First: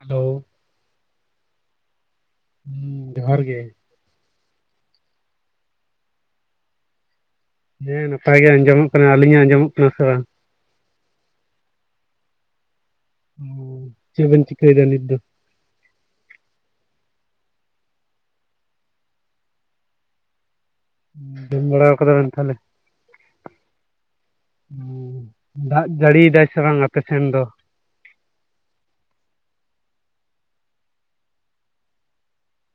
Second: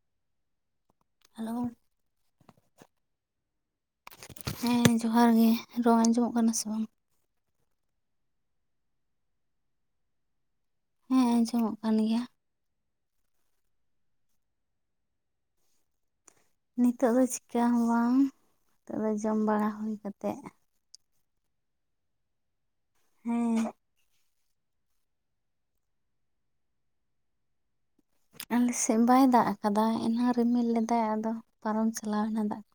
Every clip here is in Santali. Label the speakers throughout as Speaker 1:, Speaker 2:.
Speaker 1: ᱦᱮᱞᱳ
Speaker 2: ᱦᱮᱞᱳ
Speaker 1: ᱦᱮᱸ ᱡᱚᱦᱟᱨ ᱜᱮ
Speaker 2: ᱦᱮᱸ ᱡᱚᱦᱟᱨ ᱜᱮ ᱨᱚᱝ ᱟᱸᱡᱚᱢᱚᱜ ᱠᱟᱱᱟ ᱥᱮ ᱵᱟᱝ
Speaker 1: ᱦᱮᱸ ᱱᱟᱯᱟᱭ ᱜᱮ ᱟᱸᱡᱚᱢᱚᱜ ᱠᱟᱱᱟ ᱟᱞᱤᱧᱟᱜ ᱟᱸᱡᱚᱢᱚᱜ ᱠᱟᱱᱟ ᱥᱮ ᱵᱟᱝ
Speaker 2: ᱦᱮᱸ ᱟᱸᱡᱚᱢᱚᱜ ᱠᱟᱱ ᱜᱮᱭᱟ
Speaker 1: ᱦᱩ ᱪᱮᱜᱵᱮᱱ ᱪᱤᱠᱟᱭᱫᱟ ᱱᱩᱛ ᱫᱚ
Speaker 2: ᱱᱤᱛᱚᱜ ᱫᱚ ᱪᱤᱠᱟ ᱦᱚᱸ ᱵᱟᱝ ᱱᱤᱛᱚᱜ ᱫᱚ ᱡᱚᱢ ᱵᱟᱲᱟ ᱦᱩᱭ ᱠᱟᱛᱮᱜ
Speaker 1: ᱢᱻ ᱡᱚᱢ ᱵᱟᱲᱟ ᱠᱟᱫᱟ ᱵᱮᱱ ᱛᱟᱸᱦᱚᱞᱮ
Speaker 2: ᱦᱮᱸ
Speaker 1: ᱫᱟᱜ ᱡᱟᱹᱲᱤ ᱫᱟᱭ ᱥᱮ ᱵᱟᱝ ᱟᱯᱮ ᱥᱮᱱ ᱫᱚ
Speaker 2: ᱟᱞᱮ ᱥᱮᱫ ᱵᱟᱭ ᱫᱟᱜ ᱠᱟᱫᱟ ᱮᱱᱟᱝ ᱨᱤᱢᱤᱞ ᱞᱮᱫᱟᱭ ᱟᱫᱚ ᱯᱟᱨᱚᱢ ᱪᱟᱞᱟᱣᱮᱱᱟ ᱫᱟᱹᱜ ᱫᱚ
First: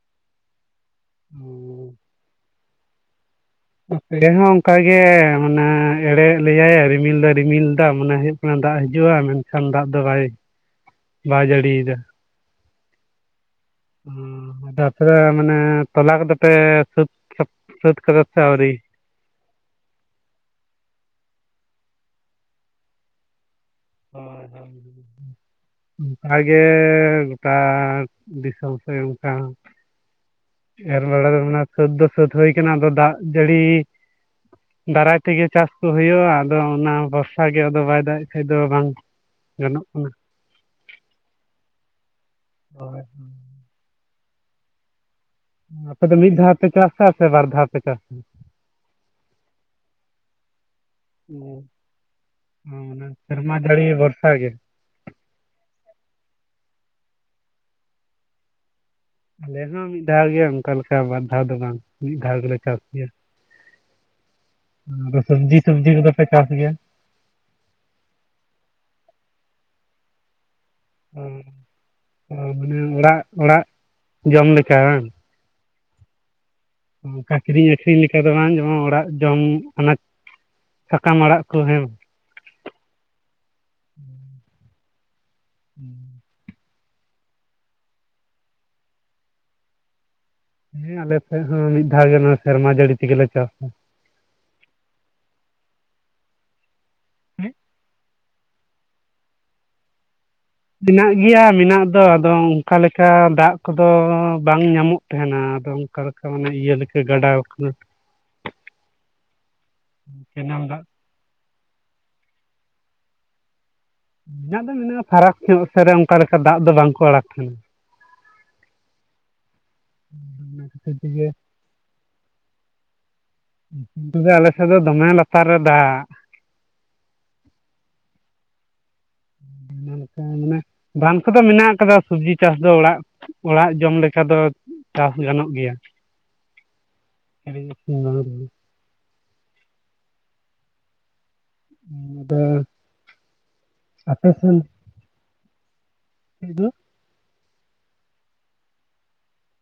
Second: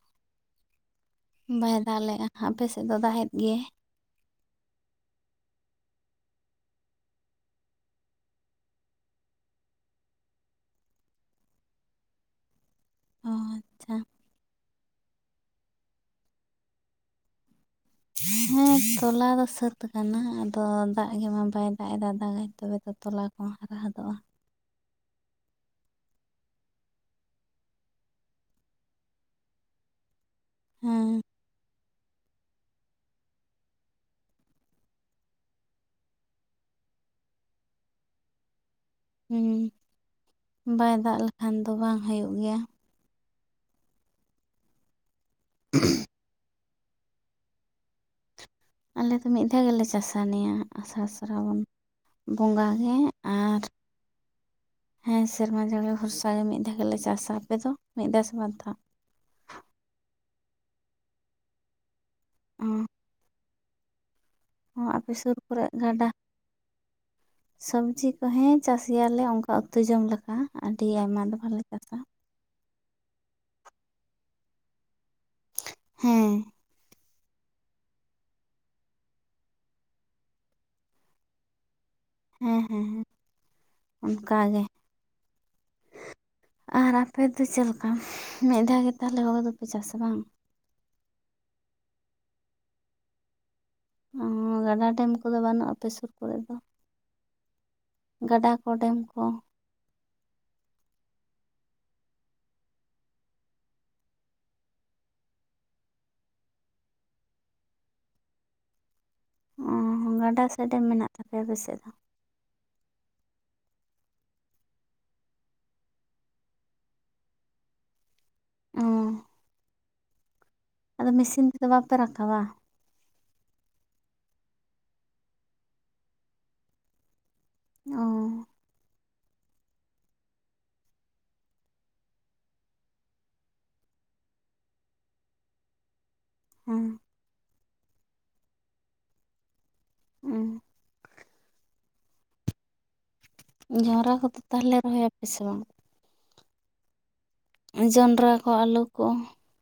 Speaker 2: ᱵᱟᱭ
Speaker 1: ᱦᱩᱸ,
Speaker 2: ᱫᱟᱜ ᱞᱮᱫᱟ ᱟᱯᱮᱥᱮᱫ ᱫᱚ ᱫᱟᱜ ᱮᱫ ᱜᱮᱭᱟᱭ
Speaker 1: ᱟᱞᱮ ᱦᱚᱸ ᱚᱱᱠᱟ ᱜᱮ ᱢᱟᱱᱮ ᱮᱲᱮ ᱞᱮᱭᱟᱭ ᱨᱤᱢᱤᱞᱫᱚ ᱨᱤᱢᱤᱞᱫᱟ ᱢᱟᱱᱮ ᱫᱟᱜ ᱦᱤᱡᱩᱜᱼᱟ ᱢᱮᱱᱠᱷᱟᱱ ᱫᱟᱜ ᱫᱚ ᱵᱟᱭ ᱵᱟᱭ ᱡᱟᱹᱲᱤᱭᱮᱫᱟ
Speaker 2: ᱟᱨ
Speaker 1: ᱚ ᱛᱟᱯᱚᱨᱮ ᱢᱟᱱᱮ ᱛᱚᱞᱟ ᱠᱚᱫᱚ ᱯᱮ ᱥᱟᱹᱛ ᱥᱟᱹᱛ ᱠᱟᱫᱟ ᱥᱮ ᱟᱹᱣᱨᱤ?
Speaker 2: ᱦᱚᱸ ᱛᱚᱞᱟ ᱫᱚ ᱥᱟᱹᱛ ᱠᱟᱱᱟ ᱟᱫᱚ ᱫᱟᱹᱜ ᱜᱮᱢᱟ ᱵᱟᱭ ᱫᱟᱹᱜ ᱮᱫᱟ ᱫᱟᱹᱠᱟᱭ ᱛᱚᱵᱮ ᱛᱚ ᱛᱚᱞᱟ ᱠᱚᱦᱚᱸ ᱦᱟᱨᱟ ᱦᱚᱫᱚᱜ-ᱟ᱾
Speaker 1: ᱦᱳᱭ ᱦᱳᱭ ᱚᱱᱠᱟᱜᱮ ᱜᱚᱴᱟ ᱫᱤᱥᱚᱢ ᱥᱮ ᱚᱱᱠᱟ᱾ ᱮᱨ
Speaker 2: ᱦᱮᱸ
Speaker 1: ᱵᱟᱲᱟ ᱫᱚ ᱢᱟᱱᱮ ᱥᱟᱹᱛ ᱫᱚ ᱥᱟᱹᱛ ᱦᱩᱭ ᱠᱟᱱᱟ ᱟᱫᱚ ᱫᱟᱜ ᱡᱟᱹᱲᱤ ᱫᱟᱨᱟᱭ ᱛᱮᱜᱮ ᱪᱟᱸᱥ ᱠᱚ ᱦᱳᱭᱳᱜᱼᱟ, ᱟᱫᱚ ᱚᱱᱟ ᱵᱷᱚᱨᱥᱟ ᱜᱮ ᱟᱫᱚ ᱵᱟᱭ ᱫᱟᱹᱜ ᱮᱡ ᱠᱷᱟᱡ ᱫᱚ ᱵᱟᱝ
Speaker 2: ᱦᱩᱸ
Speaker 1: ᱜᱟᱱᱚᱜ ᱠᱟᱱᱟ᱾
Speaker 2: ᱵᱟᱭ ᱫᱟᱜ ᱞᱮᱠᱷᱟᱱ ᱫᱚ ᱵᱟᱝ ᱦᱩᱭᱩᱜ ᱜᱮᱭᱟ᱾
Speaker 1: ᱦᱳᱭᱻ ᱦᱳᱭᱻ [inaudible] ᱟᱯᱮ ᱫᱚ ᱢᱤᱫ ᱫᱷᱟᱣ ᱯᱮ ᱪᱟᱸᱥᱟ ᱥᱮ ᱵᱟᱨ ᱫᱷᱟᱣ ᱯᱮ ᱪᱟᱥᱟ?
Speaker 2: ᱟᱞᱮ ᱫᱚ ᱢᱤᱫ ᱫᱷᱟᱣ ᱜᱮᱞᱮ ᱪᱟᱥᱟ ᱱᱤᱭᱟᱹ ᱟᱥᱟᱲ ᱥᱨᱟᱵᱚᱱ᱾ ᱵᱚᱸᱜᱟ ᱜᱮ
Speaker 1: ᱚᱱᱟ ᱥᱮᱨᱢᱟ
Speaker 2: ᱟᱨ
Speaker 1: ᱡᱟᱹᱲᱤ ᱵᱷᱚᱨᱥᱟ ᱜᱮ
Speaker 2: ᱦᱮᱸ ᱥᱮᱨᱢᱟ ᱡᱷᱟᱹᱲᱤ ᱵᱷᱚᱨᱥᱟ ᱜᱮ ᱢᱤᱫ ᱫᱷᱟᱣ ᱜᱮᱞᱮ ᱪᱟᱸᱥᱟ᱾ ᱟᱯᱮ ᱫᱚ ᱢᱤᱫ ᱫᱷᱟᱣ ᱥᱮ ᱵᱟᱨ ᱫᱷᱟᱣ?
Speaker 1: ᱟᱞᱮ ᱦᱚᱸ ᱢᱤᱫ ᱫᱷᱟᱣ ᱜᱮ ᱚᱱᱠᱟ ᱞᱮᱠᱟ, ᱵᱟᱨ ᱫᱷᱟᱣ ᱫᱚ ᱵᱟᱝ ᱢᱤᱫ ᱫᱷᱟᱣ ᱜᱮᱞᱮ ᱪᱟᱥ ᱜᱮᱭᱟ᱾
Speaker 2: ᱚᱸ ᱟᱯᱮ
Speaker 1: ᱟᱫᱚ
Speaker 2: ᱥᱩᱨ
Speaker 1: ᱥᱚᱵᱽᱡᱤ
Speaker 2: ᱠᱚᱨᱮ
Speaker 1: ᱥᱚᱵᱽᱡᱤ
Speaker 2: ᱜᱟᱰᱟ
Speaker 1: ᱠᱚᱫᱚ ᱯᱮ ᱪᱟᱥ ᱜᱮᱭᱟ
Speaker 2: ᱥᱚᱵᱽᱡᱤ ᱠᱚ ᱦᱮᱸ ᱪᱟᱥ ᱜᱮᱭᱟᱞᱮ ᱚᱱᱠᱟ, ᱩᱛᱩ ᱡᱚᱢ ᱞᱮᱠᱟ ᱟᱹᱰᱤ ᱟᱭᱢᱟ ᱫᱚ ᱵᱟᱞᱮ ᱪᱟᱥᱟ᱾
Speaker 1: ᱚ ᱢᱟᱱᱮ ᱚᱹᱲᱟᱜ-ᱚᱹᱲᱟᱜ ᱡᱚᱢ ᱞᱮᱠᱟ ᱵᱟᱝ?
Speaker 2: ᱦᱮᱸ᱾
Speaker 1: ᱚᱱᱠᱟ ᱟᱠᱷᱨᱤᱧ-ᱟᱠᱷᱨᱤᱧ ᱞᱮᱠᱟ ᱫᱚ ᱵᱟᱝ ᱡᱮᱢᱚᱱ ᱚᱹᱲᱟᱜ ᱡᱚᱢ ᱟᱱᱟᱡ ᱥᱟᱠᱟᱢ ᱟᱲᱟᱜ ᱠᱚ ᱦᱮᱸ
Speaker 2: ᱦᱮᱸ ᱦᱮᱸ ᱦᱮᱸ ᱚᱱᱠᱟᱜᱮ-
Speaker 1: ᱢᱻ [inaudible]
Speaker 2: ᱟᱨ ᱟᱯᱮᱫᱚ ᱪᱮᱫ ᱞᱮᱠᱟ ᱢᱤᱫ ᱫᱷᱟᱣ ᱜᱮ, ᱛᱟᱦᱚᱞᱮ ᱦᱳᱲᱳ ᱫᱚᱯᱮ ᱪᱟᱥᱟ ᱵᱟᱝ?
Speaker 1: ᱦᱮᱸ ᱟᱞᱮ ᱥᱮᱫ ᱦᱚᱸ ᱢᱤᱫ ᱫᱷᱟᱣ ᱜᱮ, ᱥᱮᱨᱢᱟ ᱡᱟᱹᱲᱤ ᱛᱮᱜᱮᱞᱮ ᱪᱟᱥᱟ᱾
Speaker 2: ᱚ ᱜᱟᱰᱟ ᱰᱮᱢ ᱠᱚᱫᱚ ᱵᱟᱹᱱᱩᱜ ᱟᱯᱮ ᱥᱩᱨ ᱠᱚᱨᱮ ᱫᱚ?
Speaker 1: ᱪᱮᱫ?
Speaker 2: ᱜᱟᱸᱰᱟ ᱠᱚ ᱰᱮᱢ ᱠᱚ?
Speaker 1: ᱢᱮᱱᱟᱜ ᱜᱮᱭᱟ ᱢᱮᱱᱟᱜ ᱫᱚ ᱟᱫᱚ ᱚᱱᱠᱟ ᱞᱮᱠᱟ ᱫᱟᱜ ᱠᱚᱫᱚ ᱵᱟᱝ ᱧᱟᱢᱚᱜ ᱛᱟᱦᱮᱸᱱᱟ ᱟᱫᱚ ᱚᱱᱠᱟ ᱞᱮᱠᱟ ᱢᱟᱱᱮ ᱤᱭᱟᱹ ᱞᱮᱠᱟ ᱜᱟᱰᱟ ᱟᱠᱟᱱ
Speaker 2: ᱚᱻ ᱜᱟᱰᱟ ᱥᱮ ᱰᱮᱢ ᱢᱮᱱᱟᱜ ᱛᱟᱯᱮᱭᱟ ᱟᱯᱮᱥᱮᱫ ᱫᱚ?
Speaker 1: ᱢᱮᱱᱟᱜ ᱫᱚ ᱢᱮᱱᱟᱜᱼᱟ ᱯᱷᱟᱨᱟᱠ ᱧᱚᱜ ᱥᱮᱫ ᱨᱮ ᱚᱱᱠᱟ ᱞᱮᱠᱟ ᱫᱟᱜ ᱫᱚ ᱵᱟᱝᱠᱚ ᱟᱲᱟᱠ ᱛᱟᱦᱮᱸᱱᱟ
Speaker 2: ᱚᱸ
Speaker 1: ᱦᱩᱸᱻ ᱦᱩᱸᱻ᱾ [inaudible]
Speaker 2: ᱟᱹᱫᱚ ᱢᱮᱥᱤᱱ ᱛᱮᱫᱚ ᱵᱟᱯᱮ ᱨᱟᱠᱟᱵᱟ?
Speaker 1: ᱱᱚᱛᱮᱫᱚ ᱟᱞᱮᱥᱮᱫ ᱫᱚ ᱫᱚᱢᱮ ᱞᱟᱹᱛᱟᱨ ᱨᱮ ᱫᱟᱹᱜ᱾
Speaker 2: ᱚᱻ᱾
Speaker 1: ᱚᱱᱠᱟ ᱢᱟᱱᱮ ᱵᱟᱱ ᱠᱚᱫᱚ ᱢᱮᱱᱟᱜ ᱠᱟᱫᱟ ᱥᱚᱵᱡᱤ ᱪᱟᱥ ᱫᱚ ᱚᱲᱟᱜ ᱚᱲᱟᱜ ᱡᱚᱢ ᱞᱮᱠᱟ ᱫᱚ ᱪᱟᱹᱥ ᱜᱟᱱᱚᱜ ᱜᱮᱭᱟ᱾
Speaker 2: ᱦᱮᱸ [unintelligible]
Speaker 1: [unintelligible]
Speaker 2: ᱦᱮᱸ
Speaker 1: ᱟᱫᱚ [unintelligible]
Speaker 2: ᱡᱟᱣᱨᱟ ᱠᱚᱫᱚ ᱛᱟᱦᱚᱞᱮ ᱨᱚᱦᱚᱭᱟᱯᱮ ᱥᱮ ᱵᱟᱝ?
Speaker 1: ᱦ [unintelligible]
Speaker 2: ᱡᱚᱱᱰᱨᱟ ᱠᱚ ᱟᱞᱩ ᱠᱚ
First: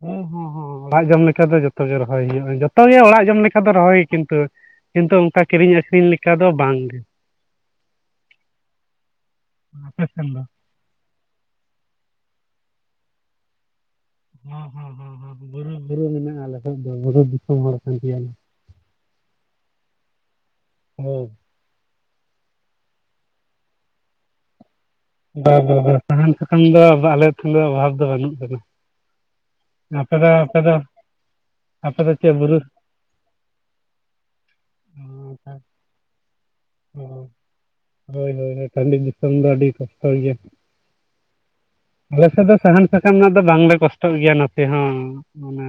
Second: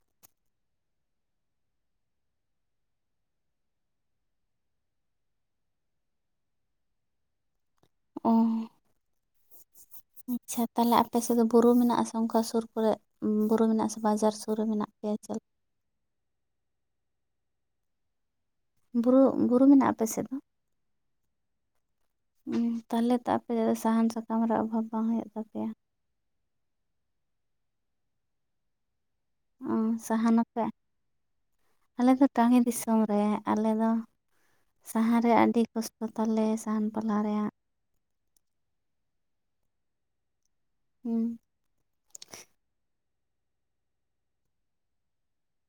Speaker 1: ᱦᱚᱸ ᱦᱚᱸ ᱚᱲᱟᱜ ᱡᱚᱢ ᱞᱮᱠᱟ ᱫᱚ ᱡᱚᱛᱚ ᱜᱮ ᱨᱚᱦᱚᱭ ᱦᱳᱭᱳᱜᱼᱟ᱾ ᱡᱚᱛᱚᱜᱮ ᱚᱲᱟᱜ ᱡᱚᱢ ᱞᱮᱠᱟ ᱫᱚ ᱨᱚᱦᱚᱭ ᱠᱤᱱᱛᱩ ᱠᱤᱱᱛᱩ ᱚᱱᱠᱟ ᱠᱤᱨᱤᱧ ᱟᱹᱠᱷᱨᱤᱧ ᱞᱮᱠᱟ ᱫᱚ ᱵᱟᱝ ᱜᱮ᱾
Speaker 2: ᱚ
Speaker 1: ᱟᱯᱮ ᱥᱮᱱ ᱫᱚ
Speaker 2: ᱟᱪᱪᱷᱟ᱾ ᱛᱟᱦᱟᱞᱮ ᱟᱯᱮ ᱥᱮᱫ ᱫᱚ ᱵᱩᱨᱩ ᱢᱤᱱᱟᱜ ᱟᱥᱮ ᱚᱱᱠᱟ ᱥᱳᱨ ᱠᱚᱨᱮ, ᱵᱩᱨᱩ ᱢᱤᱱᱟᱜ-ᱟ ᱥᱮ? ᱵᱟᱡᱟᱨ ᱥᱩᱨ ᱨᱮ
Speaker 1: ᱦᱚᱸᱻ
Speaker 2: ᱢᱮᱱᱟᱜ
Speaker 1: ᱦᱚᱸᱻ ᱦᱚᱸᱻ
Speaker 2: ᱯᱮᱭᱟ ᱪᱮᱫ
Speaker 1: ᱵᱩᱨᱩ-ᱵᱩᱨᱩ ᱢᱮᱱᱟᱜᱼᱟ ᱟᱞᱮ ᱥᱮᱫ ᱫᱚ ᱵᱩᱨᱩ ᱫᱤᱥᱚᱢ ᱦᱚᱲ ᱠᱟᱱ ᱜᱤᱭᱟᱞᱮ᱾
Speaker 2: ᱵᱩᱨᱩ-ᱵᱩᱨᱩ ᱢᱤᱱᱟᱜᱼᱟ ᱟᱯᱮ ᱥᱮᱫ ᱫᱚ?
Speaker 1: ᱦᱳ [unintelligible]
Speaker 2: ᱦᱩᱸ ᱛᱟᱦᱚᱞᱮ ᱛᱚ ᱟᱯᱮ ᱥᱟᱦᱟᱱ ᱥᱟᱠᱟᱢ ᱨᱮ ᱚᱵᱷᱟᱵ
Speaker 1: ᱵᱟ ᱵᱟ ᱵᱟ ᱥᱟᱦᱟᱱ ᱥᱟᱠᱟᱢ ᱫᱚ ᱟᱞᱮ ᱴᱷᱮᱱ ᱫᱚ ᱚᱵᱷᱟᱵ ᱫᱚ ᱵᱟᱹᱱᱩᱜ ᱟᱠᱟᱫᱟ
Speaker 2: ᱚ
Speaker 1: ᱟᱯᱮ ᱫᱚ ᱟᱯᱮ
Speaker 2: ᱥᱟᱦᱟᱱᱟᱯᱮ
Speaker 1: ᱫᱚ ᱟᱯᱮ
Speaker 2: ᱟᱞᱮ ᱫᱚ
Speaker 1: ᱪᱮᱫ ᱵᱩᱨᱩ
Speaker 2: ᱴᱟᱺᱰᱤ ᱫᱤᱥᱚᱢ ᱨᱮ ᱟᱞᱮ ᱫᱚ ᱥᱟᱦᱟᱱ ᱨᱮᱭᱟ ᱟᱹᱰᱤ ᱠᱚᱥᱴᱚ ᱛᱟᱞᱮ ᱥᱟᱦᱟᱱ ᱯᱟᱞᱦᱟ ᱨᱮᱭᱟᱜ
Speaker 1: ᱦᱳᱭ ᱦᱳᱭ ᱴᱟᱺᱰᱤ ᱫᱤᱥᱚᱢ ᱫᱚ ᱟᱹᱰᱤ ᱠᱚᱥᱴᱚ ᱜᱤᱭᱟ
Speaker 2: ᱦᱩᱸ
Speaker 1: ᱟᱞᱮ ᱥᱮᱫ ᱫᱚ ᱥᱟᱦᱟᱱ ᱥᱟᱠᱟᱢ ᱨᱮᱱᱟᱜ ᱫᱚ ᱵᱟᱝᱞᱮ ᱠᱚᱥᱴᱚᱜ ᱜᱤᱭᱟ ᱱᱚᱛᱮ ᱦᱚᱸ ᱢᱟᱱᱮ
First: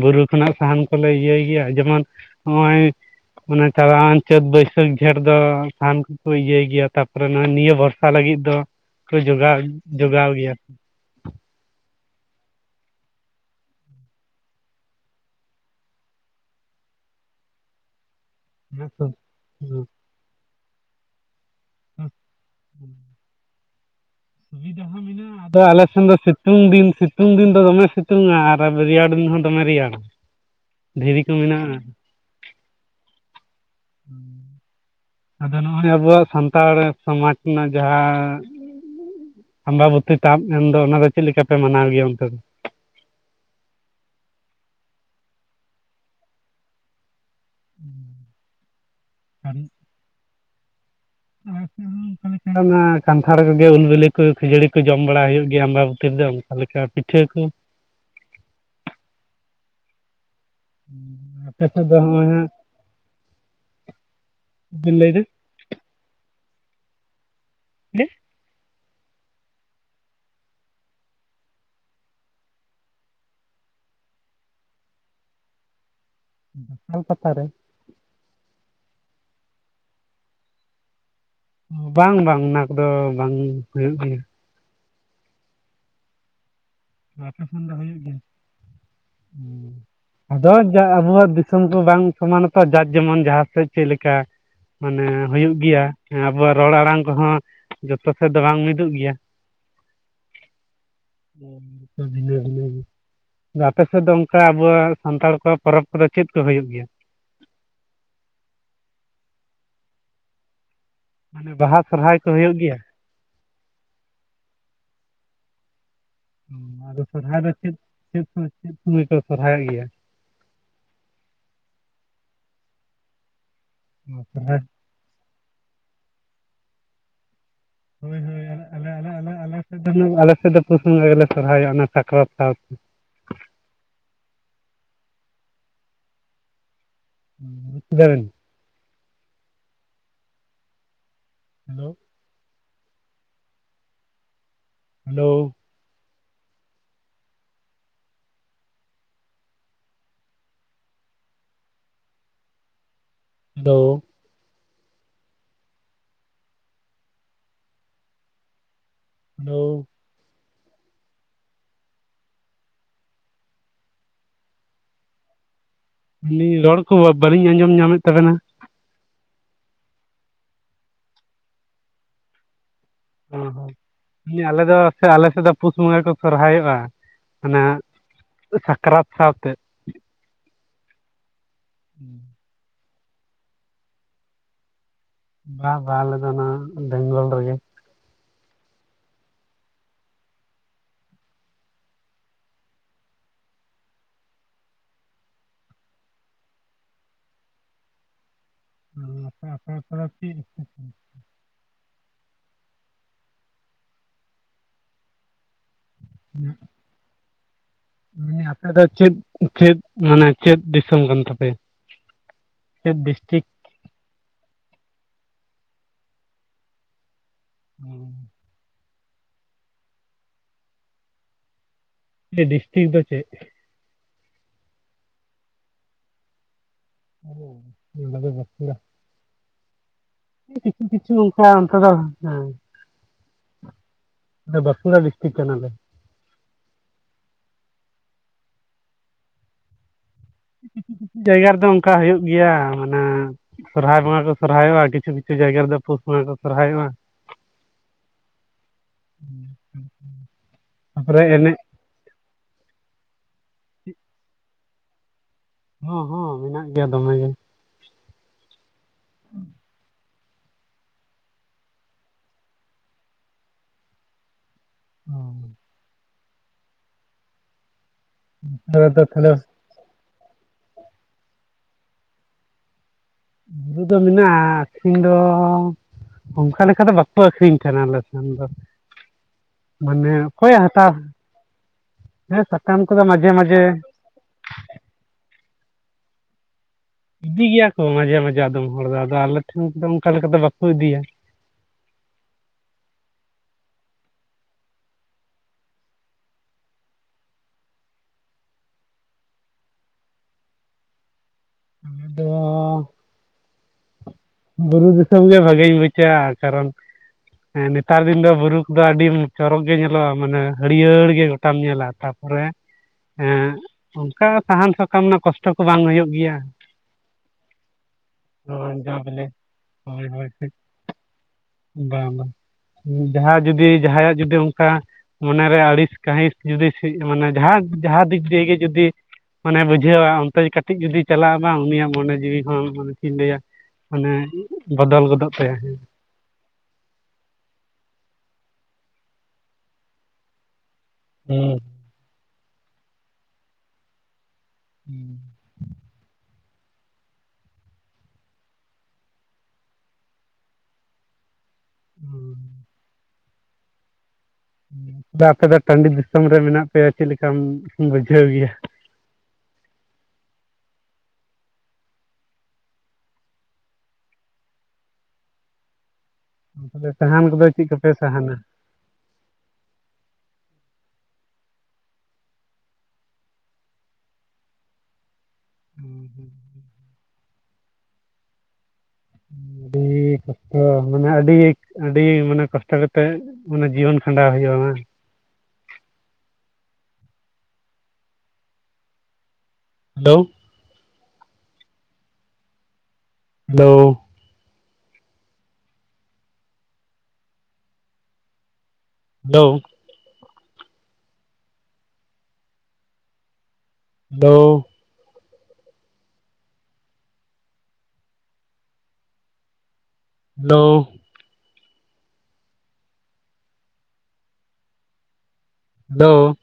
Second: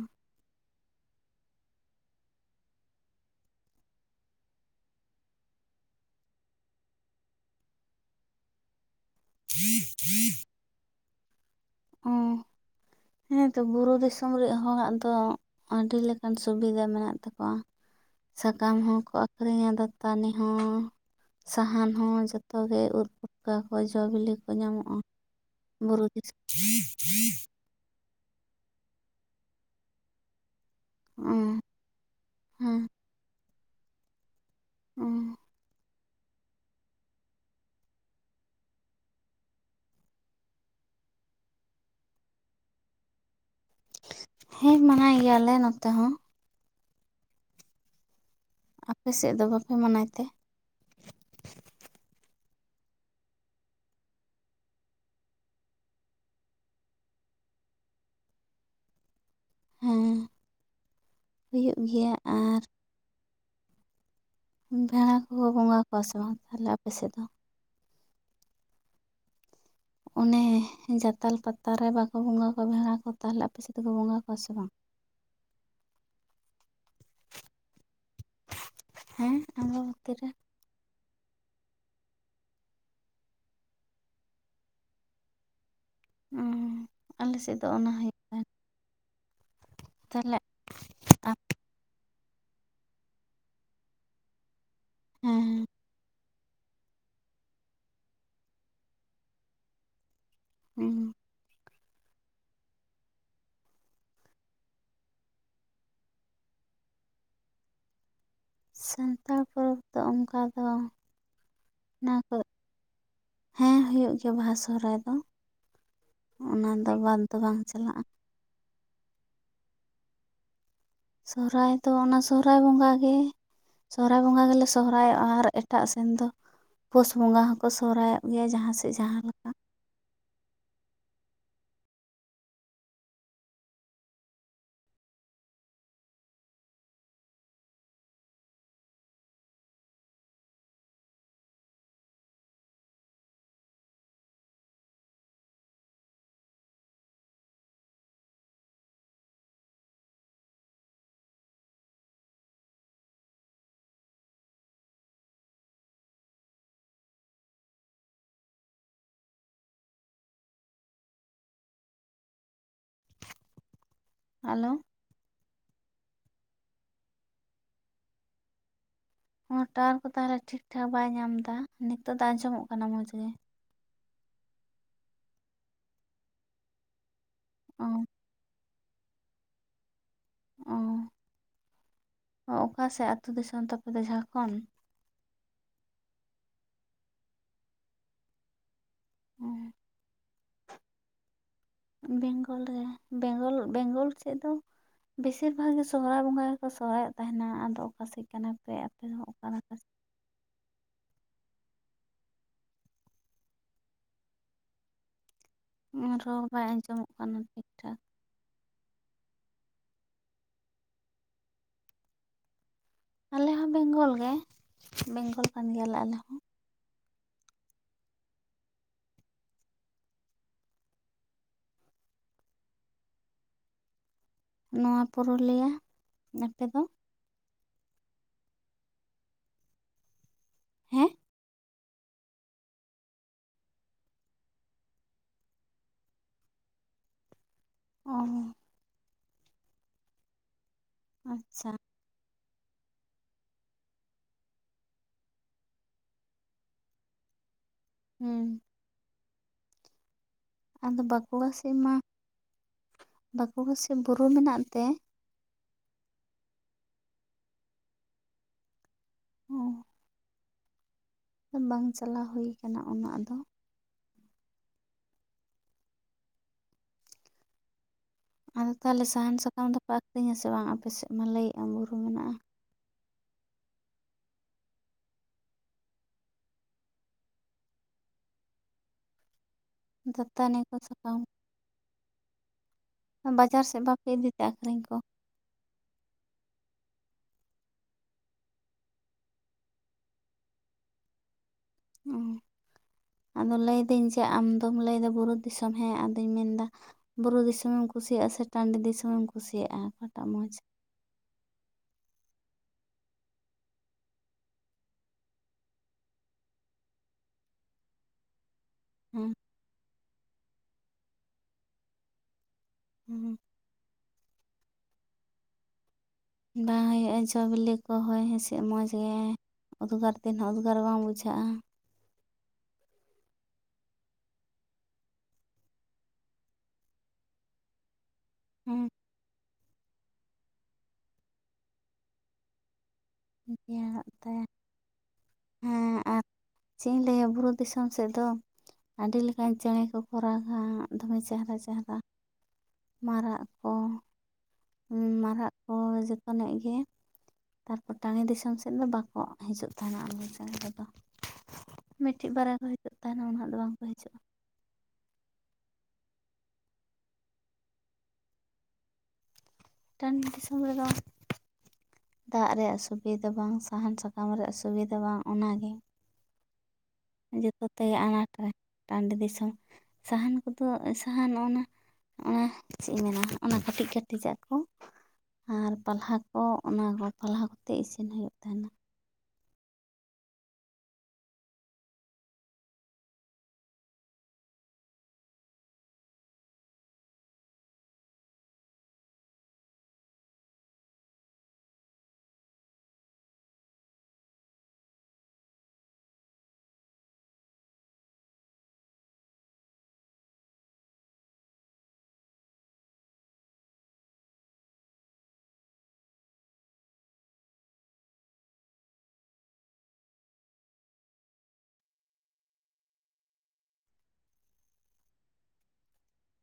Speaker 1: ᱵᱩᱨᱩ ᱠᱷᱚᱱᱟᱜ ᱥᱟᱦᱟᱱ ᱠᱚᱞᱮ ᱤᱭᱟᱹᱭ ᱜᱤᱭᱟ ᱡᱮᱢᱚᱱ ᱱᱚᱜᱼᱚᱭ ᱢᱟᱱᱮ ᱪᱟᱞᱟᱣᱮᱱ ᱪᱟᱹᱛ ᱵᱟᱹᱭᱥᱟᱹᱠᱷ ᱡᱷᱮᱸᱴ ᱫᱚ ᱥᱟᱦᱟᱱ ᱠᱚᱠᱚ ᱤᱭᱟᱹᱭ ᱜᱤᱭᱟ ᱛᱟᱯᱚᱨᱮ ᱱᱚᱣᱟ ᱱᱤᱭᱟᱹ ᱵᱚᱨ ᱥᱟ ᱞᱟᱹᱜᱤᱫ ᱫᱚᱠᱚ ᱡᱚᱜᱟᱣ ᱡᱚᱜᱟᱣ ᱜᱤᱭᱟ
Speaker 2: ᱦᱩᱸ ᱦᱮᱸ ᱛᱚ ᱵᱩᱨᱩ ᱫᱤᱥᱚᱢ ᱨᱮᱭᱟᱜ ᱦᱚᱲᱟᱜ ᱫᱚ ᱟᱹᱰᱤ ᱞᱮᱠᱟᱱ ᱥᱩᱵᱤᱫᱷᱟ ᱢᱮᱱᱟᱜ ᱛᱟᱠᱚᱣᱟ ᱥᱟᱠᱟᱢ ᱦᱚᱸᱠᱚ ᱟᱠᱷᱨᱤᱧᱟ ᱫᱟᱹᱛᱟᱹᱱᱤ ᱦᱚᱸ ᱥᱟᱦᱟᱱ ᱦᱚᱸ ᱡᱚᱛᱚ ᱜᱮ ᱩᱫ ᱯᱩᱴᱠᱟᱹ ᱠᱚ ᱡᱚ ᱵᱤᱞᱤ ᱠᱚ
Speaker 1: ᱵᱤᱨ
Speaker 2: ᱧᱟᱢᱚᱜᱼᱟ
Speaker 1: ᱡᱟᱦᱟ ᱢᱮᱱᱟᱜᱼᱟ ᱟᱫᱚ ᱟᱞᱮ ᱥᱮᱱ
Speaker 2: ᱵᱩᱨᱩ
Speaker 1: ᱫᱚ
Speaker 2: ᱫᱤᱥᱚᱢ
Speaker 1: ᱥᱤᱛᱩᱝ ᱫᱤᱱ ᱥᱤᱛᱩᱝ ᱫᱤᱱ ᱫᱚ ᱫᱚᱢᱮ ᱥᱤᱛᱩᱝᱼᱟ ᱟᱨ ᱨᱮᱭᱟᱲ ᱫᱤᱱ ᱦᱚᱸ ᱫᱚᱢᱮ ᱨᱮᱭᱟᱲᱟ ᱫᱷᱤᱨᱤ ᱠᱚ ᱢᱮᱱᱟᱜᱼᱟ
Speaker 2: ᱦᱩᱸ
Speaker 1: ᱦᱩᱸ ᱟᱫᱚ ᱱᱚᱜᱼᱚᱭ ᱟᱵᱚᱣᱟᱜ ᱥᱟᱱᱛᱟᱲ ᱥᱚᱢᱟᱡᱽ ᱨᱮᱱᱟᱜ ᱡᱟᱦᱟᱸ ᱟᱢᱵᱟᱵᱚᱛᱤ ᱛᱟᱯ ᱮᱱᱫᱚ ᱚᱱᱟ ᱫᱚ ᱪᱮᱫ ᱞᱮᱠᱟᱯᱮ ᱢᱟᱱᱟᱣ ᱜᱤᱭᱟ ᱚᱱᱛᱮ ᱫᱚ
Speaker 2: ᱦᱮᱸ ᱢᱟᱱᱟᱭ ᱜᱮᱭᱟᱞᱮ ᱱᱚᱛᱮ ᱦᱚᱸ
Speaker 1: ᱦᱩᱸ
Speaker 2: ᱟᱯᱮ ᱥᱮᱫ ᱫᱚ ᱵᱟᱯᱮ ᱢᱟᱱᱟᱭ ᱛᱮ
Speaker 1: ᱟᱪᱪ [unintelligible] ᱪᱚᱱᱟ ᱠᱟᱱᱴᱷᱟᱲ ᱠᱚᱜᱮ ᱩᱞ ᱵᱮᱞᱮ ᱠᱚ ᱠᱷᱟᱹᱡᱟᱹᱲᱤ ᱠᱚ ᱡᱚᱢ ᱵᱟᱲᱟ ᱦᱩᱭᱩᱜ ᱜᱮᱭᱟ ᱟᱢᱵᱟᱵᱛᱤ ᱨᱮᱫᱚ ᱚᱱᱠᱟ ᱞᱮᱠᱟ ᱯᱤᱴᱷᱟᱹ ᱠᱳ
Speaker 2: ᱦᱮᱸ
Speaker 1: ᱟᱯᱮ
Speaker 2: ᱦᱩᱭᱩᱜ
Speaker 1: ᱥᱮᱫ ᱫᱚ
Speaker 2: ᱜᱮᱭᱟ
Speaker 1: ᱦᱚᱸᱜᱼᱚᱭ ᱦᱟᱸᱜ
Speaker 2: ᱟᱨ
Speaker 1: ᱵᱤᱱ
Speaker 2: ᱵᱷᱮᱲᱟ
Speaker 1: ᱞᱟᱹᱭᱫᱟ
Speaker 2: ᱠᱚᱦᱚ ᱵᱚᱸᱜᱟ ᱠᱚᱣᱟ ᱥᱮ ᱵᱟᱝ ᱛᱟᱦᱚᱞᱮ ᱟᱯᱮ ᱥᱮᱫ ᱫᱚ
Speaker 1: ᱡᱮ [unintelligible]
Speaker 2: ᱚᱱᱮ ᱡᱟᱛᱟᱞ ᱯᱟᱛᱟ ᱨᱮ ᱵᱟᱠᱚ ᱵᱚᱸᱜᱟ ᱠᱚᱣᱟ ᱵᱷᱮᱲᱟ ᱠᱚ ᱛᱟᱦᱚᱞᱮ ᱟᱯᱮ ᱥᱮᱫ ᱫᱚᱠᱚ ᱵᱚᱸᱜᱟ ᱠᱚᱣᱟ ᱥᱮ ᱵᱟᱝ
Speaker 1: ᱡᱟᱛᱟᱞ ᱯᱟᱛᱟ ᱨᱮ
Speaker 2: ᱦᱮᱸ ᱟᱢᱵᱟᱵᱚᱛᱤ ᱨᱮ
Speaker 1: ᱵᱟᱝ ᱵᱟᱝ ᱚᱱᱟ ᱠᱚᱫᱚ ᱵᱟᱝ ᱦᱩᱭᱩᱜ ᱜᱤᱭᱟ
Speaker 2: ᱩᱸ
Speaker 1: ᱟᱯᱮ ᱥᱮᱱ ᱫᱚ ᱦᱩᱭᱩᱜ ᱜᱤᱭᱟ
Speaker 2: ᱛᱟᱦᱚᱞᱮ
Speaker 1: ᱟᱫᱚ ᱪᱷᱟ ᱟᱵᱳᱣᱟᱜ ᱫᱤᱥᱚᱢ ᱫᱚ ᱵᱟᱝ ᱥᱚᱢᱟᱱ ᱟᱛᱚ ᱡᱟᱨ ᱡᱮᱢᱚᱱ ᱡᱟᱦᱟᱸ ᱥᱮᱫ ᱪᱮᱫ ᱞᱮᱠᱟ ᱢᱟᱱᱮ ᱦᱳᱭᱩᱜ
Speaker 2: ᱦᱮᱸ
Speaker 1: ᱜᱤᱭᱟ ᱟᱵᱚᱣᱟᱜ ᱨᱚᱲ ᱟᱲᱟᱝ ᱠᱚᱦᱚᱸ ᱡᱚᱛᱚ ᱥᱮᱫ ᱫᱚ ᱵᱟᱝ ᱢᱤᱫᱩᱜ ᱜᱤᱭᱟ
Speaker 2: ᱦᱮᱸ
Speaker 1: ᱵᱷᱤᱱᱟᱹ ᱵᱷᱤᱱᱟᱹ ᱟᱯᱮ ᱥᱮᱫ ᱫᱚ ᱚᱱᱠᱟ ᱟᱵᱚᱣᱟᱜ ᱥᱟᱱᱛᱟᱲ ᱠᱚᱣᱟᱜ ᱯᱚᱨᱚᱵᱽ ᱠᱚᱫᱚ ᱪᱮᱫ ᱠᱚ ᱦᱩᱭᱩᱜ ᱜᱮᱭᱟ?
Speaker 2: ᱥᱟᱱᱛᱟᱲ ᱯᱚᱨᱚᱵᱽ ᱫᱚ ᱚᱱᱠᱟ ᱫᱚ,
Speaker 1: ᱢᱟᱱᱮ ᱵᱟᱦᱟ ᱥᱚᱨᱦᱟᱭ ᱠᱚ ᱦᱩᱭᱩᱜ ᱜᱮᱭᱟ,
Speaker 2: ᱦᱮᱸ ᱦᱩᱭᱩᱜ ᱜᱮᱭᱟ ᱵᱟᱦᱟ ᱥᱚᱨᱟᱭ ᱫᱚ
Speaker 1: ᱚ,
Speaker 2: ᱚᱱᱟ ᱫᱚ
Speaker 1: ᱟᱫᱚ
Speaker 2: ᱵᱟᱫ ᱫᱚ
Speaker 1: ᱥᱚᱨᱦᱟᱭ
Speaker 2: ᱵᱟᱝ
Speaker 1: ᱪᱮᱫ
Speaker 2: ᱪᱟᱞᱟᱜᱼᱟ,
Speaker 1: ᱪᱮᱫ ᱥᱚᱢᱚᱭ ᱪᱮᱫ ᱥᱩᱢᱟᱹᱭ ᱠᱚ ᱥᱚᱨᱦᱟᱭᱚᱜ ᱜᱮᱭᱟ,
Speaker 2: ᱥᱚᱦᱨᱟᱭ ᱫᱚ ᱚᱱᱟ ᱥᱚᱦᱨᱟᱭ ᱵᱚᱸᱜᱟᱜᱮ ᱥᱚᱨᱦᱟᱭ ᱵᱚᱸᱜᱟ ᱜᱮᱞᱮ ᱥᱚᱦᱨᱟᱭᱚᱜ ᱟᱨ, ᱮᱴᱟᱜ ᱥᱮᱱ ᱫᱚ ᱯᱩᱥ ᱵᱚᱸᱜᱟ ᱦᱚᱸᱠᱚ ᱥᱚᱦᱨᱟᱭᱚᱜ ᱜᱮᱭᱟ ᱡᱟᱦᱟᱸ ᱥᱮᱫ ᱡᱟᱦᱟᱸ ᱞᱮᱠᱟ
Speaker 1: ᱟᱞ ᱟᱞᱮ ᱥᱮᱫ ᱫᱚ ᱯᱩᱥ ᱵᱚᱸᱜᱟ ᱜᱮᱞᱮ ᱥᱚᱨᱦᱟᱭᱚᱜᱼᱟ ᱚᱱᱟ ᱥᱟᱠᱨᱟᱛ ᱥᱟᱣᱛᱮ, ᱵᱩᱡ ᱠᱮᱫᱟᱵᱮᱱ ᱦᱮᱞᱳ ᱦᱮᱞᱳ ᱦᱮᱞᱳ ᱱᱚ [unintelligible]
Speaker 2: ᱦᱮᱞᱳ
Speaker 1: ᱟᱹ ᱨᱚᱲ ᱠᱚ ᱵᱟᱹᱞᱤᱧ ᱟᱸᱡᱚᱢ ᱧᱟᱢᱮᱫ ᱛᱟᱵᱮᱱᱟ,
Speaker 2: ᱴᱟᱣᱟᱨ ᱠᱚ ᱛᱟᱦᱚᱞᱮ ᱴᱷᱤᱠ ᱴᱷᱟᱠ ᱵᱟᱭ ᱧᱟᱢ ᱮᱫᱟ ᱱᱤᱛᱚᱜ ᱫᱚ ᱟᱸᱡᱚᱢᱚᱜ ᱠᱟᱱᱟ ᱢᱚᱸᱡᱽ ᱜᱮ,
Speaker 1: ᱚ ᱟᱞᱮ ᱫᱚ ᱥᱮ ᱟᱞᱮ ᱥᱮᱫ ᱫᱚ ᱯᱩᱥ ᱵᱚᱸᱜᱟ ᱠᱚ ᱥᱚᱨᱦᱟᱭᱚᱜᱼᱟ, ᱢᱟᱱᱮ
Speaker 2: ᱚ
Speaker 1: ᱥᱟᱠᱨᱟᱛ ᱥᱟᱶᱛᱮ,
Speaker 2: ᱚᱸ
Speaker 1: ᱦᱮᱸ
Speaker 2: ᱚᱠᱟ ᱥᱮᱫ ᱟᱹᱛᱩᱳ ᱫᱤᱥᱚᱢ ᱛᱟᱯᱮ ᱫᱚ ᱡᱷᱟᱲᱠᱷᱚᱱ?
Speaker 1: ᱵᱟ ᱵᱟ ᱟᱞᱮ ᱫᱚ ᱚᱱᱟ ᱵᱮᱝᱚᱞ ᱨᱮᱜᱮ,
Speaker 2: ᱵᱮᱝᱜᱚᱞ ᱨᱮ ᱵᱮᱝᱜᱚᱞ ᱵᱮᱝᱜᱚᱞ ᱥᱮᱫ ᱫᱚ, ᱵᱮᱥᱤᱨ ᱵᱷᱟᱜᱽ ᱜᱮ ᱥᱚᱦᱨᱟᱭ ᱵᱚᱸᱜᱟ ᱜᱮᱠᱚ ᱥᱚᱦᱨᱟᱭᱮᱫ ᱛᱟᱦᱮᱱᱟ ᱟᱫᱚ ᱚᱠᱟᱥᱮᱫ ᱠᱟᱱᱟ ᱯᱮ ᱟᱯᱮ ᱫᱚ ᱚᱠᱟ ᱱᱟᱠᱷᱟ
Speaker 1: ᱛᱚᱲᱟ
Speaker 2: ᱨᱚᱲ ᱵᱟᱭ ᱟᱸᱡᱚᱢᱚᱜ ᱠᱟᱱᱟ ᱴᱷᱤᱠ ᱴᱷᱟᱠ
Speaker 1: ᱮ ᱟᱯᱮ ᱫᱚ ᱪᱮᱫ ᱪᱮᱫ ᱢᱟᱱᱮ ᱪᱮᱫ ᱫᱤᱥᱚᱢ ᱠᱟᱱ ᱛᱟᱯᱮ ᱪᱮᱫ ᱰᱤᱥᱴᱤᱠ,
Speaker 2: ᱡᱟᱦᱟᱸ ᱵᱮᱝᱜᱚᱞ ᱜᱮ ᱵᱮᱝᱜᱚᱞ ᱠᱟᱱ ᱜᱮᱭᱟᱞᱮ ᱟᱞᱮ ᱦᱚᱸ
Speaker 1: ᱦᱮᱸ [inaudible] ᱰᱤᱥᱴᱤᱠ ᱫᱚ ᱪᱮᱫ,
Speaker 2: ᱱᱚᱣᱟ ᱯᱩᱨᱩᱞᱤᱭᱟ ᱟᱯᱮᱫᱚ?
Speaker 1: ᱵ [inaudible] ᱠᱤᱪᱷᱩ
Speaker 2: ᱦᱮᱸ
Speaker 1: ᱠᱤᱪᱷᱩ ᱚᱱᱠᱟᱱ ᱟ ᱦᱮᱸ [unintelligible] ᱟ ᱵᱟᱸᱠᱩᱲᱟ ᱰᱤᱥᱴᱤᱠ ᱠᱟᱱᱟᱞᱮ
Speaker 2: ᱚ
Speaker 1: ᱠᱤᱪᱷᱩ ᱠᱤᱪᱷᱩ ᱡᱟᱭᱜᱟ ᱨᱮᱫᱚ
Speaker 2: ᱟᱪᱪᱷᱟ
Speaker 1: ᱚᱱᱠᱟ ᱦᱩᱭᱩᱜ ᱜᱮᱭᱟ ᱢᱟᱱᱮ ᱥᱚᱨᱦᱟᱭ ᱵᱚᱸᱜᱟ ᱠᱚ ᱥᱚᱨᱦᱟᱭᱚᱜᱼᱟ ᱠᱤᱪᱷᱩ ᱠᱤᱪᱷᱩ ᱡᱟᱭᱜᱟ ᱨᱮᱫᱚ ᱯᱩᱥ ᱵᱚᱸᱜᱟ ᱠᱚ ᱥᱚᱨᱦᱟᱭᱚᱜᱼᱟ
Speaker 2: ᱦᱩᱸ
Speaker 1: ᱦᱮᱸ ᱦᱮᱸ
Speaker 2: ᱟᱫᱚ ᱵᱟᱸᱠᱩᱲᱟ ᱥᱮᱡ ᱢᱟ ᱵᱟᱸᱠᱩᱲᱟ ᱥᱮ ᱵᱩᱨᱩ ᱢᱮᱱᱟᱜ ᱛᱮ
Speaker 1: ᱦᱚᱸ ᱦᱚᱸ ᱢᱮᱱᱟᱜ ᱜᱮᱭᱟ ᱫᱚᱢᱮ ᱜᱮ ᱦᱩᱸ
Speaker 2: ᱚ ᱵᱟᱝ ᱪᱟᱞᱟᱣ ᱦᱩᱭᱩ ᱟᱠᱟᱱᱟ ᱩᱱᱟᱹᱜ ᱫᱚ
Speaker 1: ᱦ [inaudible]
Speaker 2: ᱟᱫᱚ
Speaker 1: ᱟᱯᱮ ᱫᱚ
Speaker 2: ᱛᱟᱦᱚᱞᱮ ᱥᱟᱦᱟᱱ ᱥᱟᱠᱟᱢ ᱫᱚᱯᱮ ᱟᱹᱠᱷᱨᱤᱧᱟ ᱥᱮ ᱵᱟᱝ ᱟᱯᱮ ᱥᱮᱫ ᱢᱟ ᱞᱟᱹᱭᱮᱫᱼᱟ ᱵᱩᱨᱩ ᱢᱮᱱᱟᱜᱼᱟ
Speaker 1: ᱵᱩᱨᱩ ᱫᱚ ᱢᱮᱱᱟᱜᱼᱟ ᱟᱹᱠᱷᱧ ᱫᱚ ᱚᱱᱠᱟ ᱞᱮᱠᱟ ᱫᱚ ᱵᱟᱠᱚ ᱟᱹᱠᱷᱨᱤᱧ ᱠᱟᱱᱟ ᱟᱞᱮ ᱥᱮᱱ ᱫᱚ, ᱢᱟᱱᱮ ᱚᱠᱚᱭᱮ
Speaker 2: ᱫᱟᱹᱛᱟᱹᱱᱤ ᱠᱚ
Speaker 1: ᱦᱟᱛᱟᱣ
Speaker 2: ᱥᱟᱠᱟᱢ
Speaker 1: ᱦᱮᱸ ᱥᱟᱠᱟᱢ ᱠᱚᱫᱚ ᱢᱟᱡᱷᱮ ᱢᱟᱡᱷᱮ
Speaker 2: ᱵᱟᱡᱟᱨ [unintelligible] ᱤᱫᱤ ᱛᱟᱠ ᱠᱷᱟᱨᱤᱧ ᱠᱚ᱾
Speaker 1: ᱤᱫᱤᱭ ᱜᱮᱭᱟ ᱠᱚ ᱢᱟᱡᱷᱮ ᱢᱟᱡᱮ ᱟᱫᱚᱢ ᱦᱚᱲ ᱫᱚ ᱟᱫᱚ ᱟᱞᱮ ᱴᱷᱮᱱ ᱚᱝᱠᱟ ᱞᱮᱠᱟ ᱫᱚ ᱵᱟᱠᱚ ᱤᱫᱤᱭᱟ᱾
Speaker 2: ᱚ
Speaker 1: [inaudible]
Speaker 2: ᱟᱫᱚ ᱞᱟᱹᱭ ᱫᱟᱹᱧ ᱡᱮ ᱟᱢ ᱫᱚᱢ ᱞᱟᱹᱭᱫᱟ ᱵᱩᱨᱩ ᱫᱤᱥᱚᱢ ᱦᱮᱸ ᱟᱫᱚᱧ ᱢᱮᱱᱫᱟ᱾ ᱵᱩᱨᱩ ᱫᱤᱥᱚᱢ ᱮᱢ ᱠᱩᱥᱤᱭᱟᱜᱼᱟ ᱥᱮ ᱴᱟᱺᱰᱤ ᱫᱤᱥᱚᱢ ᱮᱢ ᱠᱩᱥᱤᱭᱟᱜᱼᱟ ᱚᱠᱟᱴᱟᱜ ᱢᱚᱸᱪ᱾
Speaker 1: [unintelligible] ᱟᱞᱮ ᱫᱚ᱾ ᱵᱩᱨᱩ ᱫᱤᱥᱚᱢ ᱜᱮ ᱵᱷᱟᱜᱤᱧ ᱵᱩᱡ ᱟ ᱠᱟᱨᱚᱱ ᱱᱮᱛᱟᱨ ᱫᱤᱱ ᱫᱚ ᱵᱩᱨᱩ- ᱫᱚ ᱟᱹᱰᱤᱢ
Speaker 2: ᱦᱮᱸ
Speaker 1: ᱪᱚᱨᱚᱠ ᱜᱮ ᱧᱮᱞᱚᱜᱼᱟ ᱢᱟᱱᱮ ᱦᱟᱹᱨᱭᱟᱹᱲ ᱜᱮ ᱜᱚᱴᱟᱢ ᱧᱮᱞᱟ ᱛᱟᱯᱚᱨᱮ᱾ ᱦᱮᱸ ᱚᱱᱠᱟ ᱥᱟᱦᱟᱱ ᱥᱟᱠᱟᱢ ᱨᱮᱱᱟᱜ ᱠᱚᱥᱴᱚ ᱠᱚ ᱵᱟᱝ ᱦᱩᱭᱩᱜ ᱜᱮᱭᱟ᱾
Speaker 2: ᱵᱟᱝ ᱦᱳᱭᱳᱜᱼᱟ ᱪᱚ ᱵᱤᱞᱤ ᱠᱚ ᱦᱚᱭ ᱦᱮᱸ᱾ ᱥᱮᱜ
Speaker 1: ᱦᱳᱭ
Speaker 2: ᱢᱚᱡᱽ
Speaker 1: ᱡᱟ
Speaker 2: ᱜᱮ
Speaker 1: ᱵᱚᱞᱮ ᱦᱳᱭ
Speaker 2: ᱩᱫᱽᱜᱟᱨ ᱛᱮ
Speaker 1: ᱦᱳᱭ
Speaker 2: ᱱᱟᱜ ᱩᱫᱽᱜᱟᱨ ᱵᱟᱝ ᱵᱩᱡᱷᱟᱹᱜᱼᱟ᱾
Speaker 1: ᱵᱟᱝ ᱵᱟᱝ ᱡᱟᱦᱟᱸ ᱡᱩᱫᱤ ᱡᱟᱦᱟᱸᱭᱟᱜ ᱡᱩᱫᱤ ᱚᱝᱠᱟ- ᱢᱚᱱᱮ ᱨᱮ ᱟᱹᱲᱤᱥ ᱠᱟᱹᱦᱤᱥ ᱡᱩᱫᱤ ᱥᱤᱡ ᱢᱟᱱᱮ ᱡᱟᱦᱟᱸ ᱡᱟᱦᱟᱸ ᱫᱤᱠ ᱫᱤᱭᱮ ᱜᱮ
Speaker 2: ᱦᱮᱸ
Speaker 1: ᱡᱩᱫᱤ- ᱢᱟᱱᱮ ᱵᱩᱡᱷᱟᱹᱣᱟ ᱚᱱᱛᱮ ᱠᱟᱹᱴᱤᱡᱽ ᱡᱩᱫᱤ ᱪᱟᱞᱟᱜᱼᱟ ᱵᱟᱝ ᱩᱱᱤᱭᱟᱜ ᱢᱚᱱᱮ ᱡᱤᱣᱤ ᱦᱚᱸ ᱪᱮᱫ ᱤᱧ ᱞᱟᱹᱭ-ᱟ
Speaker 2: ᱨᱮᱭᱟᱲᱚᱜ
Speaker 1: ᱢᱟᱱᱮ ᱵᱚᱫᱚᱞ ᱜᱚᱫᱚᱜ ᱛᱟᱭᱟ ᱦᱮᱸ᱾
Speaker 2: ᱦᱮ ᱟ ᱪᱮᱫ ᱤᱧ ᱞᱟᱹᱭ-ᱟ ᱵᱩᱨᱩ ᱫᱤᱥᱚᱢ ᱥᱮᱫ ᱫᱚ ᱟᱹᱰᱤ ᱞᱮᱠᱟᱱ ᱪᱮᱬᱮ ᱠᱚᱠᱚ ᱨᱟᱜ ᱜᱟ ᱫᱚᱢᱮ
Speaker 1: ᱦᱩᱸ
Speaker 2: ᱪᱮᱦᱟᱨᱟ ᱪᱮᱦᱟᱨᱟ ᱢᱟᱨᱟᱜ ᱠᱚᱸ ᱦᱩᱸ ᱢᱟᱨᱟᱜ ᱠᱚ ᱡᱚᱛᱚᱱᱟᱜ ᱜᱮ᱾ ᱛᱟᱨ ᱯᱚᱨ ᱴᱟᱰᱤ ᱫᱤᱥᱚᱢ ᱥᱮᱫ ᱫᱚ ᱵᱟᱠᱚ ᱦᱮᱡᱩᱜ ᱛᱟᱦᱮᱱᱟ ᱮᱢᱱᱤ ᱪᱮᱬᱮ ᱠᱚᱫᱚ
Speaker 1: ᱦᱩᱸ
Speaker 2: ᱢᱤᱫᱴᱤᱡᱽ ᱵᱟᱨᱭᱟ ᱠᱚ ᱦᱤᱡᱩᱜ ᱛᱟᱦᱮᱱᱟ ᱩᱱᱟᱜ ᱫᱚ ᱵᱟᱝ ᱠᱚ ᱦᱤᱡᱩᱜᱼᱟ᱾
Speaker 1: ᱫᱟ ᱟᱯᱮ ᱫᱚ ᱴᱟᱺᱰᱤ ᱫᱤᱥᱚᱢ ᱨᱮ ᱢᱮᱱᱟᱜ ᱯᱮᱭᱟ ᱪᱮᱫ ᱞᱮᱠᱟᱢ ᱵᱩᱡᱷᱟᱹᱣ ᱜᱮᱭᱟ᱾
Speaker 2: ᱴᱟᱺᱰᱤ ᱫᱤᱥᱚᱢ ᱨᱮᱫᱚ ᱫᱟᱜᱽ ᱨᱮᱭᱟᱜ ᱥᱩᱵᱤᱫᱟ ᱵᱟᱝ ᱥᱟᱦᱟᱱ ᱥᱟᱠᱟᱢ ᱨᱮᱭᱟᱜ ᱥᱩᱵᱤᱫᱟ ᱵᱟᱝ ᱚᱱᱟ ᱜᱮ᱾
Speaker 1: [unintelligible] ᱥᱟᱦᱟᱱ ᱠᱚᱫᱚ
Speaker 2: ᱡᱚᱛᱚ
Speaker 1: ᱪᱮᱫ ᱠᱚᱯᱮ
Speaker 2: ᱛᱮᱜᱮ ᱟᱱᱟᱴ
Speaker 1: ᱥᱟᱦᱟᱱᱟ
Speaker 2: ᱴᱟᱺᱰᱤ ᱫᱤᱥᱚᱢ ᱥᱟᱦᱟᱱ ᱠᱚᱫᱚ ᱥᱟᱦᱟᱱ ᱚᱱᱟ ᱚᱱᱟ ᱪᱮᱫ ᱤᱧ ᱢᱮᱱᱟ ᱚᱱᱟ ᱠᱟᱹᱴᱤᱡᱽ ᱠᱟᱹᱴᱤᱡᱽ ᱡᱟᱜ ᱠᱚ᱾ ᱟᱨ ᱯᱟᱞᱦᱟ ᱠᱚ ᱚᱱᱟ ᱠᱚ ᱯᱟᱞᱦᱟ ᱠᱚᱛᱮ ᱤᱥᱤᱱ ᱦᱩᱭᱩᱜ ᱛᱟᱦᱮᱱᱟ᱾
Speaker 1: [unintelligible] [unintelligible] ᱟᱹᱰᱤ ᱠᱚᱥᱴᱚ ᱢᱟᱱᱮ ᱟᱹᱰᱤ ᱜᱮ ᱟᱹᱰᱤ ᱢᱟᱱᱮ ᱠᱚᱥᱴᱚ ᱠᱟᱛᱮᱜ ᱢᱟᱱᱮ ᱡᱤᱭᱚᱱ ᱠᱷᱟᱸᱰᱟᱣ ᱦᱩᱭᱩᱜᱼᱟ ᱵᱟᱝ᱾ Hello hello. Hello. Hello hello hello